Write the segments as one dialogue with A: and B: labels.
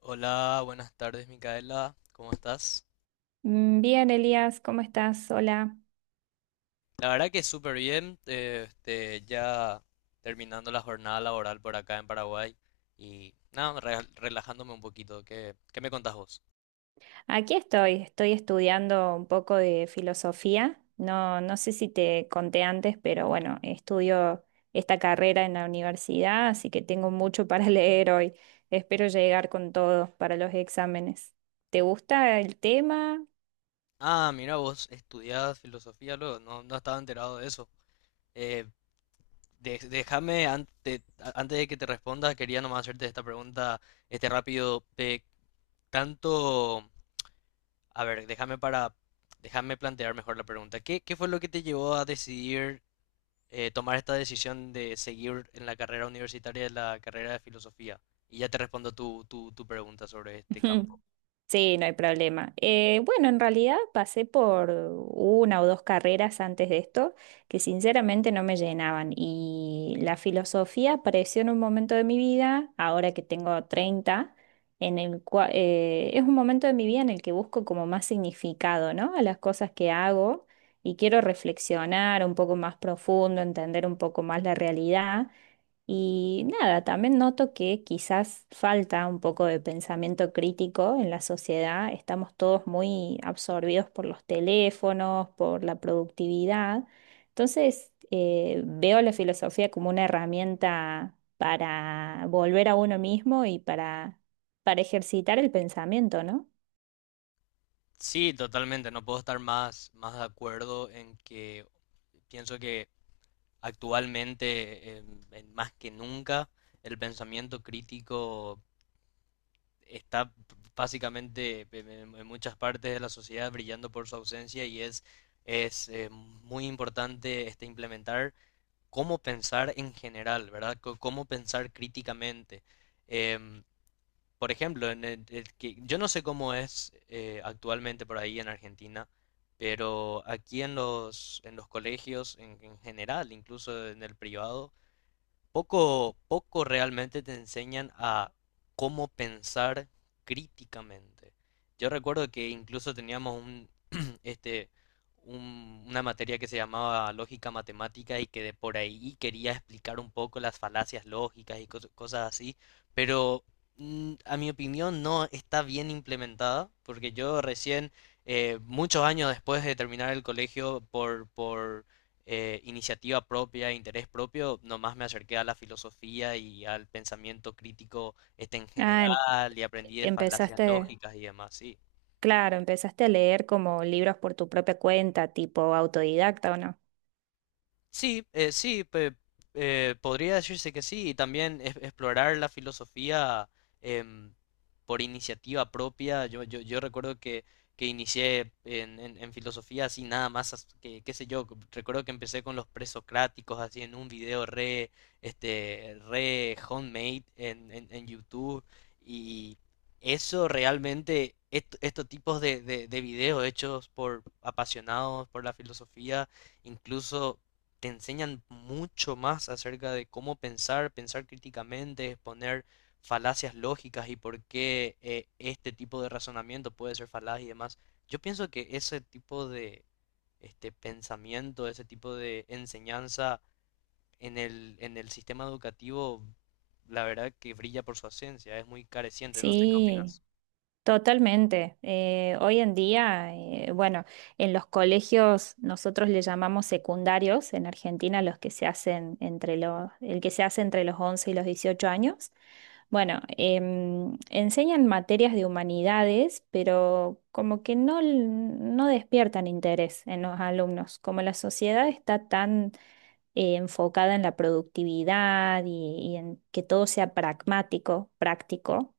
A: Hola, buenas tardes, Micaela. ¿Cómo estás?
B: Bien, Elías, ¿cómo estás? Hola.
A: La verdad que súper bien. Ya terminando la jornada laboral por acá en Paraguay. Y nada, relajándome un poquito. ¿Qué me contás vos?
B: Aquí estoy estudiando un poco de filosofía. No sé si te conté antes, pero bueno, estudio esta carrera en la universidad, así que tengo mucho para leer hoy. Espero llegar con todo para los exámenes. ¿Te gusta el tema?
A: Ah, mira, vos estudiás filosofía luego. No, no estaba enterado de eso. Eh, Déjame, antes de que te responda, quería nomás hacerte esta pregunta, este rápido. De tanto. A ver, déjame para. Déjame plantear mejor la pregunta. ¿Qué fue lo que te llevó a decidir tomar esta decisión de seguir en la carrera universitaria, en la carrera de filosofía? Y ya te respondo tu pregunta sobre este
B: Ujú.
A: campo.
B: Sí, no hay problema. Bueno, en realidad pasé por una o dos carreras antes de esto que sinceramente no me llenaban, y la filosofía apareció en un momento de mi vida, ahora que tengo 30, en el cual es un momento de mi vida en el que busco como más significado, ¿no? A las cosas que hago, y quiero reflexionar un poco más profundo, entender un poco más la realidad. Y nada, también noto que quizás falta un poco de pensamiento crítico en la sociedad. Estamos todos muy absorbidos por los teléfonos, por la productividad. Entonces, veo la filosofía como una herramienta para volver a uno mismo y para ejercitar el pensamiento, ¿no?
A: Sí, totalmente, no puedo estar más de acuerdo en que pienso que actualmente, más que nunca, el pensamiento crítico está básicamente en muchas partes de la sociedad brillando por su ausencia y es muy importante este, implementar cómo pensar en general, ¿verdad? Cómo pensar críticamente. Em, por ejemplo, en yo no sé cómo es actualmente por ahí en Argentina, pero aquí en en los colegios en general, incluso en el privado, poco realmente te enseñan a cómo pensar críticamente. Yo recuerdo que incluso teníamos un, este, una materia que se llamaba lógica matemática y que de por ahí quería explicar un poco las falacias lógicas y cosas así, pero a mi opinión no está bien implementada, porque yo recién, muchos años después de terminar el colegio, por iniciativa propia, interés propio, nomás me acerqué a la filosofía y al pensamiento crítico este en
B: Ah, em-
A: general y aprendí de falacias
B: empezaste,
A: lógicas y demás, sí.
B: claro, empezaste a leer como libros por tu propia cuenta, tipo autodidacta, ¿o no?
A: Sí, sí, podría decirse que sí, y también explorar la filosofía em, por iniciativa propia. Yo recuerdo que inicié en filosofía así nada más, que, qué sé yo, recuerdo que empecé con los presocráticos así en un video re, este, re homemade en YouTube, y eso realmente, estos tipos de videos hechos por apasionados por la filosofía, incluso te enseñan mucho más acerca de cómo pensar, pensar críticamente, exponer falacias lógicas y por qué este tipo de razonamiento puede ser falaz y demás. Yo pienso que ese tipo de este pensamiento, ese tipo de enseñanza en en el sistema educativo, la verdad que brilla por su ausencia, es muy careciente, no sé cómo.
B: Sí. Totalmente. Hoy en día, bueno, en los colegios nosotros le llamamos secundarios en Argentina los que se hacen entre el que se hace entre los 11 y los 18 años. Bueno, enseñan materias de humanidades, pero como que no despiertan interés en los alumnos. Como la sociedad está tan enfocada en la productividad y en que todo sea pragmático, práctico.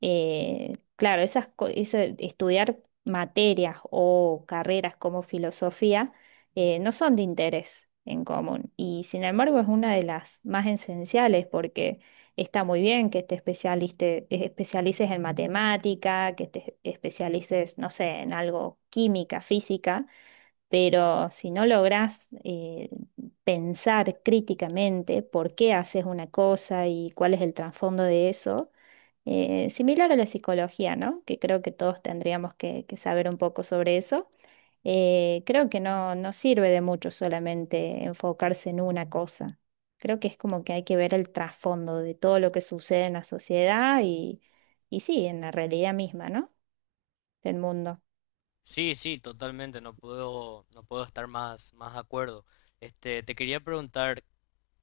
B: Eso de estudiar materias o carreras como filosofía no son de interés en común, y sin embargo es una de las más esenciales, porque está muy bien que te especialices en matemática, que te especialices, no sé, en algo química, física, pero si no logras pensar críticamente por qué haces una cosa y cuál es el trasfondo de eso, similar a la psicología, ¿no? Que creo que todos tendríamos que saber un poco sobre eso. Creo que no sirve de mucho solamente enfocarse en una cosa. Creo que es como que hay que ver el trasfondo de todo lo que sucede en la sociedad, y sí, en la realidad misma, ¿no? Del mundo.
A: Sí, sí, totalmente, no puedo estar más de acuerdo. Este, te quería preguntar,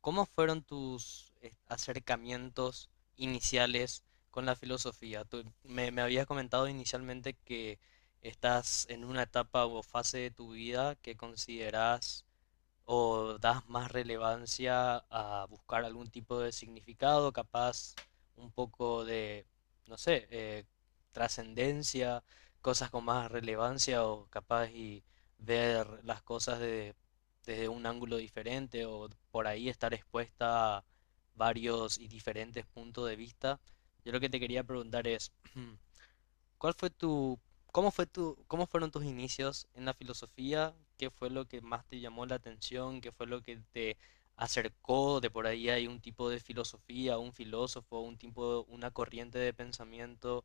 A: ¿cómo fueron tus acercamientos iniciales con la filosofía? Me habías comentado inicialmente que estás en una etapa o fase de tu vida que consideras o das más relevancia a buscar algún tipo de significado, capaz un poco de, no sé, trascendencia, cosas con más relevancia o capaz y ver las cosas desde un ángulo diferente o por ahí estar expuesta a varios y diferentes puntos de vista. Yo lo que te quería preguntar es, ¿cuál fue tu, cómo fueron tus inicios en la filosofía? ¿Qué fue lo que más te llamó la atención? ¿Qué fue lo que te acercó? De por ahí hay un tipo de filosofía, un filósofo, un tipo, una corriente de pensamiento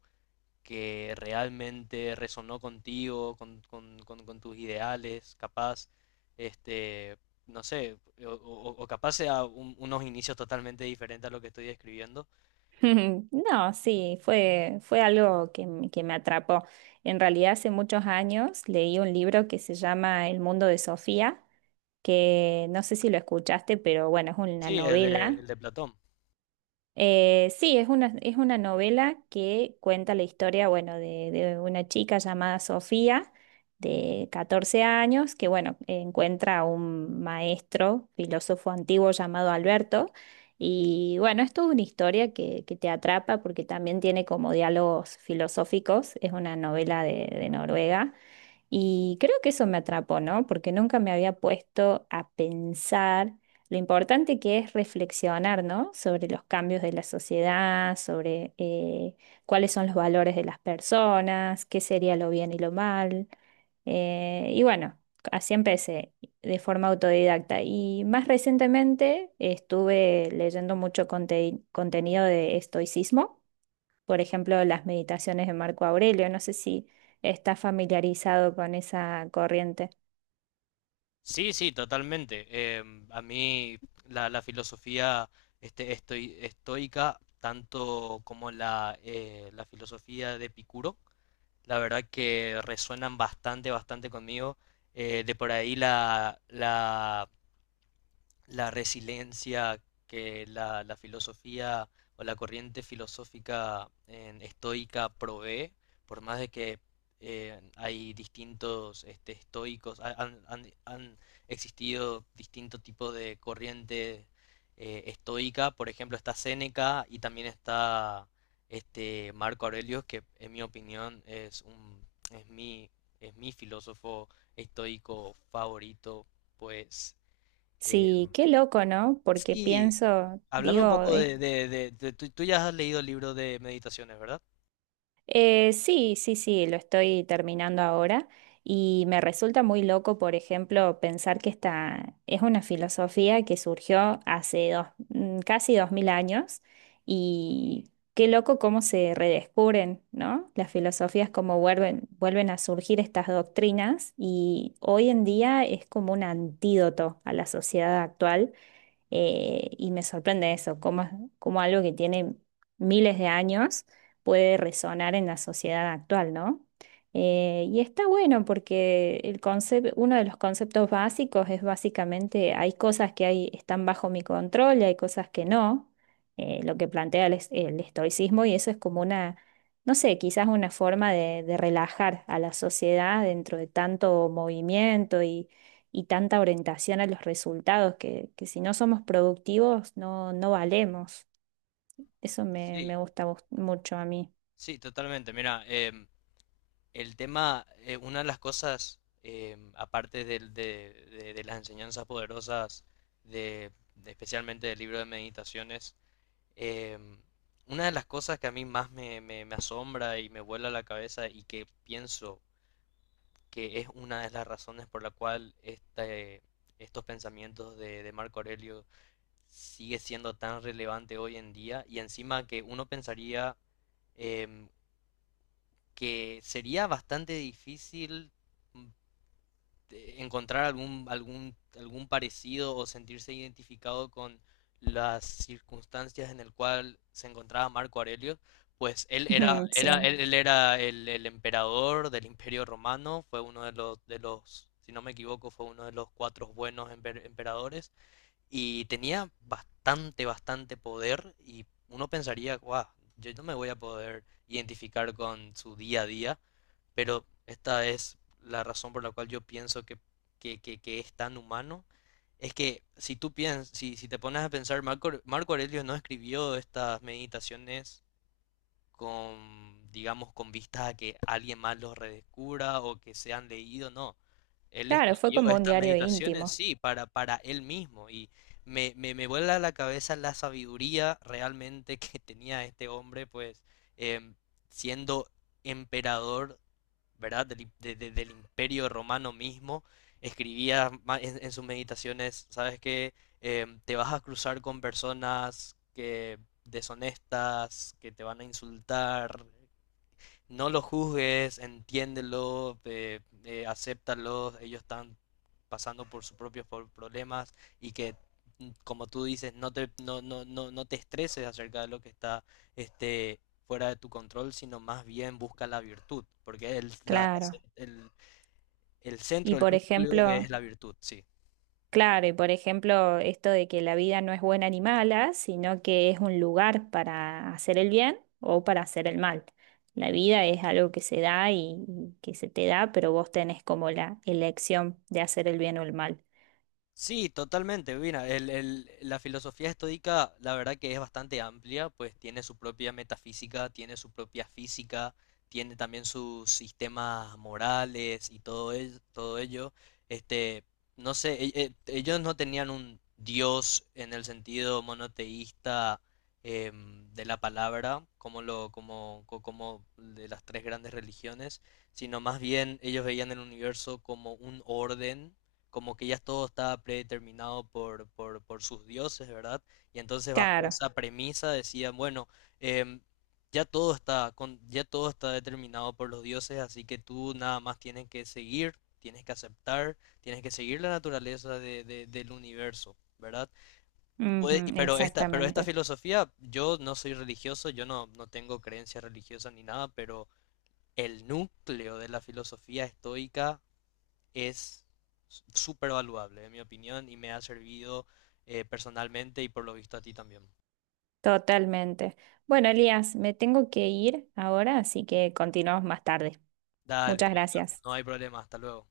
A: que realmente resonó contigo, con tus ideales, capaz, este, no sé, o capaz sea unos inicios totalmente diferentes a lo que estoy describiendo.
B: No, sí, fue, Fue algo que, que me atrapó. En realidad, hace muchos años leí un libro que se llama El mundo de Sofía, que no sé si lo escuchaste, pero bueno, es una
A: Sí,
B: novela.
A: el de Platón.
B: Es una novela que cuenta la historia, bueno, de una chica llamada Sofía, de 14 años, que, bueno, encuentra a un maestro, filósofo antiguo llamado Alberto. Y bueno, es toda una historia que te atrapa porque también tiene como diálogos filosóficos. Es una novela de Noruega. Y creo que eso me atrapó, ¿no? Porque nunca me había puesto a pensar lo importante que es reflexionar, ¿no? Sobre los cambios de la sociedad, sobre cuáles son los valores de las personas, qué sería lo bien y lo mal. Y bueno, así empecé de forma autodidacta. Y más recientemente estuve leyendo mucho contenido de estoicismo, por ejemplo, las meditaciones de Marco Aurelio. No sé si estás familiarizado con esa corriente.
A: Sí, sí, totalmente. A mí la filosofía estoica, tanto como la, la filosofía de Epicuro, la verdad que resuenan bastante, bastante conmigo. De por ahí la resiliencia que la filosofía o la corriente filosófica estoica provee, por más de que hay distintos este, estoicos, han existido distintos tipos de corriente estoica. Por ejemplo está Séneca y también está este Marco Aurelio, que en mi opinión es es mi filósofo estoico favorito, pues
B: Sí, qué loco, ¿no? Porque
A: sí.
B: pienso,
A: Háblame un
B: digo,
A: poco
B: es...
A: de, tú, tú ya has leído el libro de meditaciones, ¿verdad?
B: Sí, lo estoy terminando ahora, y me resulta muy loco, por ejemplo, pensar que esta es una filosofía que surgió hace casi 2000 años. Y qué loco cómo se redescubren, ¿no? Las filosofías, cómo vuelven a surgir estas doctrinas, y hoy en día es como un antídoto a la sociedad actual. Y me sorprende eso, cómo algo que tiene miles de años puede resonar en la sociedad actual, ¿no? Y está bueno porque uno de los conceptos básicos es básicamente hay cosas que están bajo mi control y hay cosas que no, lo que plantea el estoicismo, y eso es como una, no sé, quizás una forma de relajar a la sociedad dentro de tanto movimiento y tanta orientación a los resultados, que si no somos productivos no valemos. Eso
A: Sí,
B: me gusta mucho a mí.
A: sí, totalmente. Mira, em, el tema, una de las cosas, em, aparte de las enseñanzas poderosas, de especialmente del libro de meditaciones, em, una de las cosas que a mí más me asombra y me vuela la cabeza y que pienso que es una de las razones por la cual este, estos pensamientos de Marco Aurelio sigue siendo tan relevante hoy en día, y encima que uno pensaría em, que sería bastante difícil mm, encontrar algún parecido o sentirse identificado con las circunstancias en el cual se encontraba Marco Aurelio, pues
B: Ujú. Sí,
A: él era el emperador del Imperio Romano. Fue uno de los, si no me equivoco, fue uno de los cuatro buenos emperadores y tenía bastante, bastante poder y uno pensaría, guau, yo no me voy a poder identificar con su día a día, pero esta es la razón por la cual yo pienso que es tan humano. Es que si tú piensas, si, si te pones a pensar, Marco Aurelio no escribió estas meditaciones con, digamos, con vistas a que alguien más los redescubra o que sean leídos, no. Él
B: claro, fue
A: escribió
B: como un
A: estas
B: diario
A: meditaciones,
B: íntimo.
A: sí, para él mismo y me vuela la cabeza la sabiduría realmente que tenía este hombre, pues, em, siendo emperador, ¿verdad? Del imperio romano mismo, escribía en sus meditaciones, ¿sabes qué? Em, te vas a cruzar con personas que deshonestas, que te van a insultar, no los juzgues, entiéndelo, acéptalos, ellos están pasando por sus propios problemas y que, mm, como tú dices, no te, no te estreses acerca de lo que está este, fuera de tu control, sino más bien busca la virtud, porque
B: Claro.
A: el, el
B: Y
A: centro, el
B: por
A: núcleo es
B: ejemplo,
A: la virtud, sí.
B: claro, y por ejemplo, esto de que la vida no es buena ni mala, sino que es un lugar para hacer el bien o para hacer el mal. La vida es algo que se da, y que se te da, pero vos tenés como la elección de hacer el bien o el mal.
A: Sí, totalmente. Mira, la filosofía estoica, la verdad que es bastante amplia, pues tiene su propia metafísica, tiene su propia física, tiene también sus sistemas morales y todo ello. Este, no sé, ellos no tenían un dios en el sentido monoteísta em, de la palabra, como lo, como, co- como de las tres grandes religiones, sino más bien ellos veían el universo como un orden, como que ya todo estaba predeterminado por sus dioses, ¿verdad? Y entonces bajo
B: Claro,
A: esa premisa decían, bueno, em, ya todo está determinado por los dioses, así que tú nada más tienes que seguir, tienes que aceptar, tienes que seguir la naturaleza del universo, ¿verdad? Puede- y-
B: ujú,
A: pero esta
B: exactamente.
A: exactamente filosofía, yo no soy religioso, yo no, no tengo creencias religiosas ni nada, pero el núcleo de la filosofía estoica es súper valuable, en mi opinión, y me ha servido personalmente y por lo visto a ti también.
B: Totalmente. Bueno, Elías, me tengo que ir ahora, así que continuamos más tarde.
A: Dale,
B: Muchas
A: Mica,
B: gracias.
A: no hay problema, hasta luego.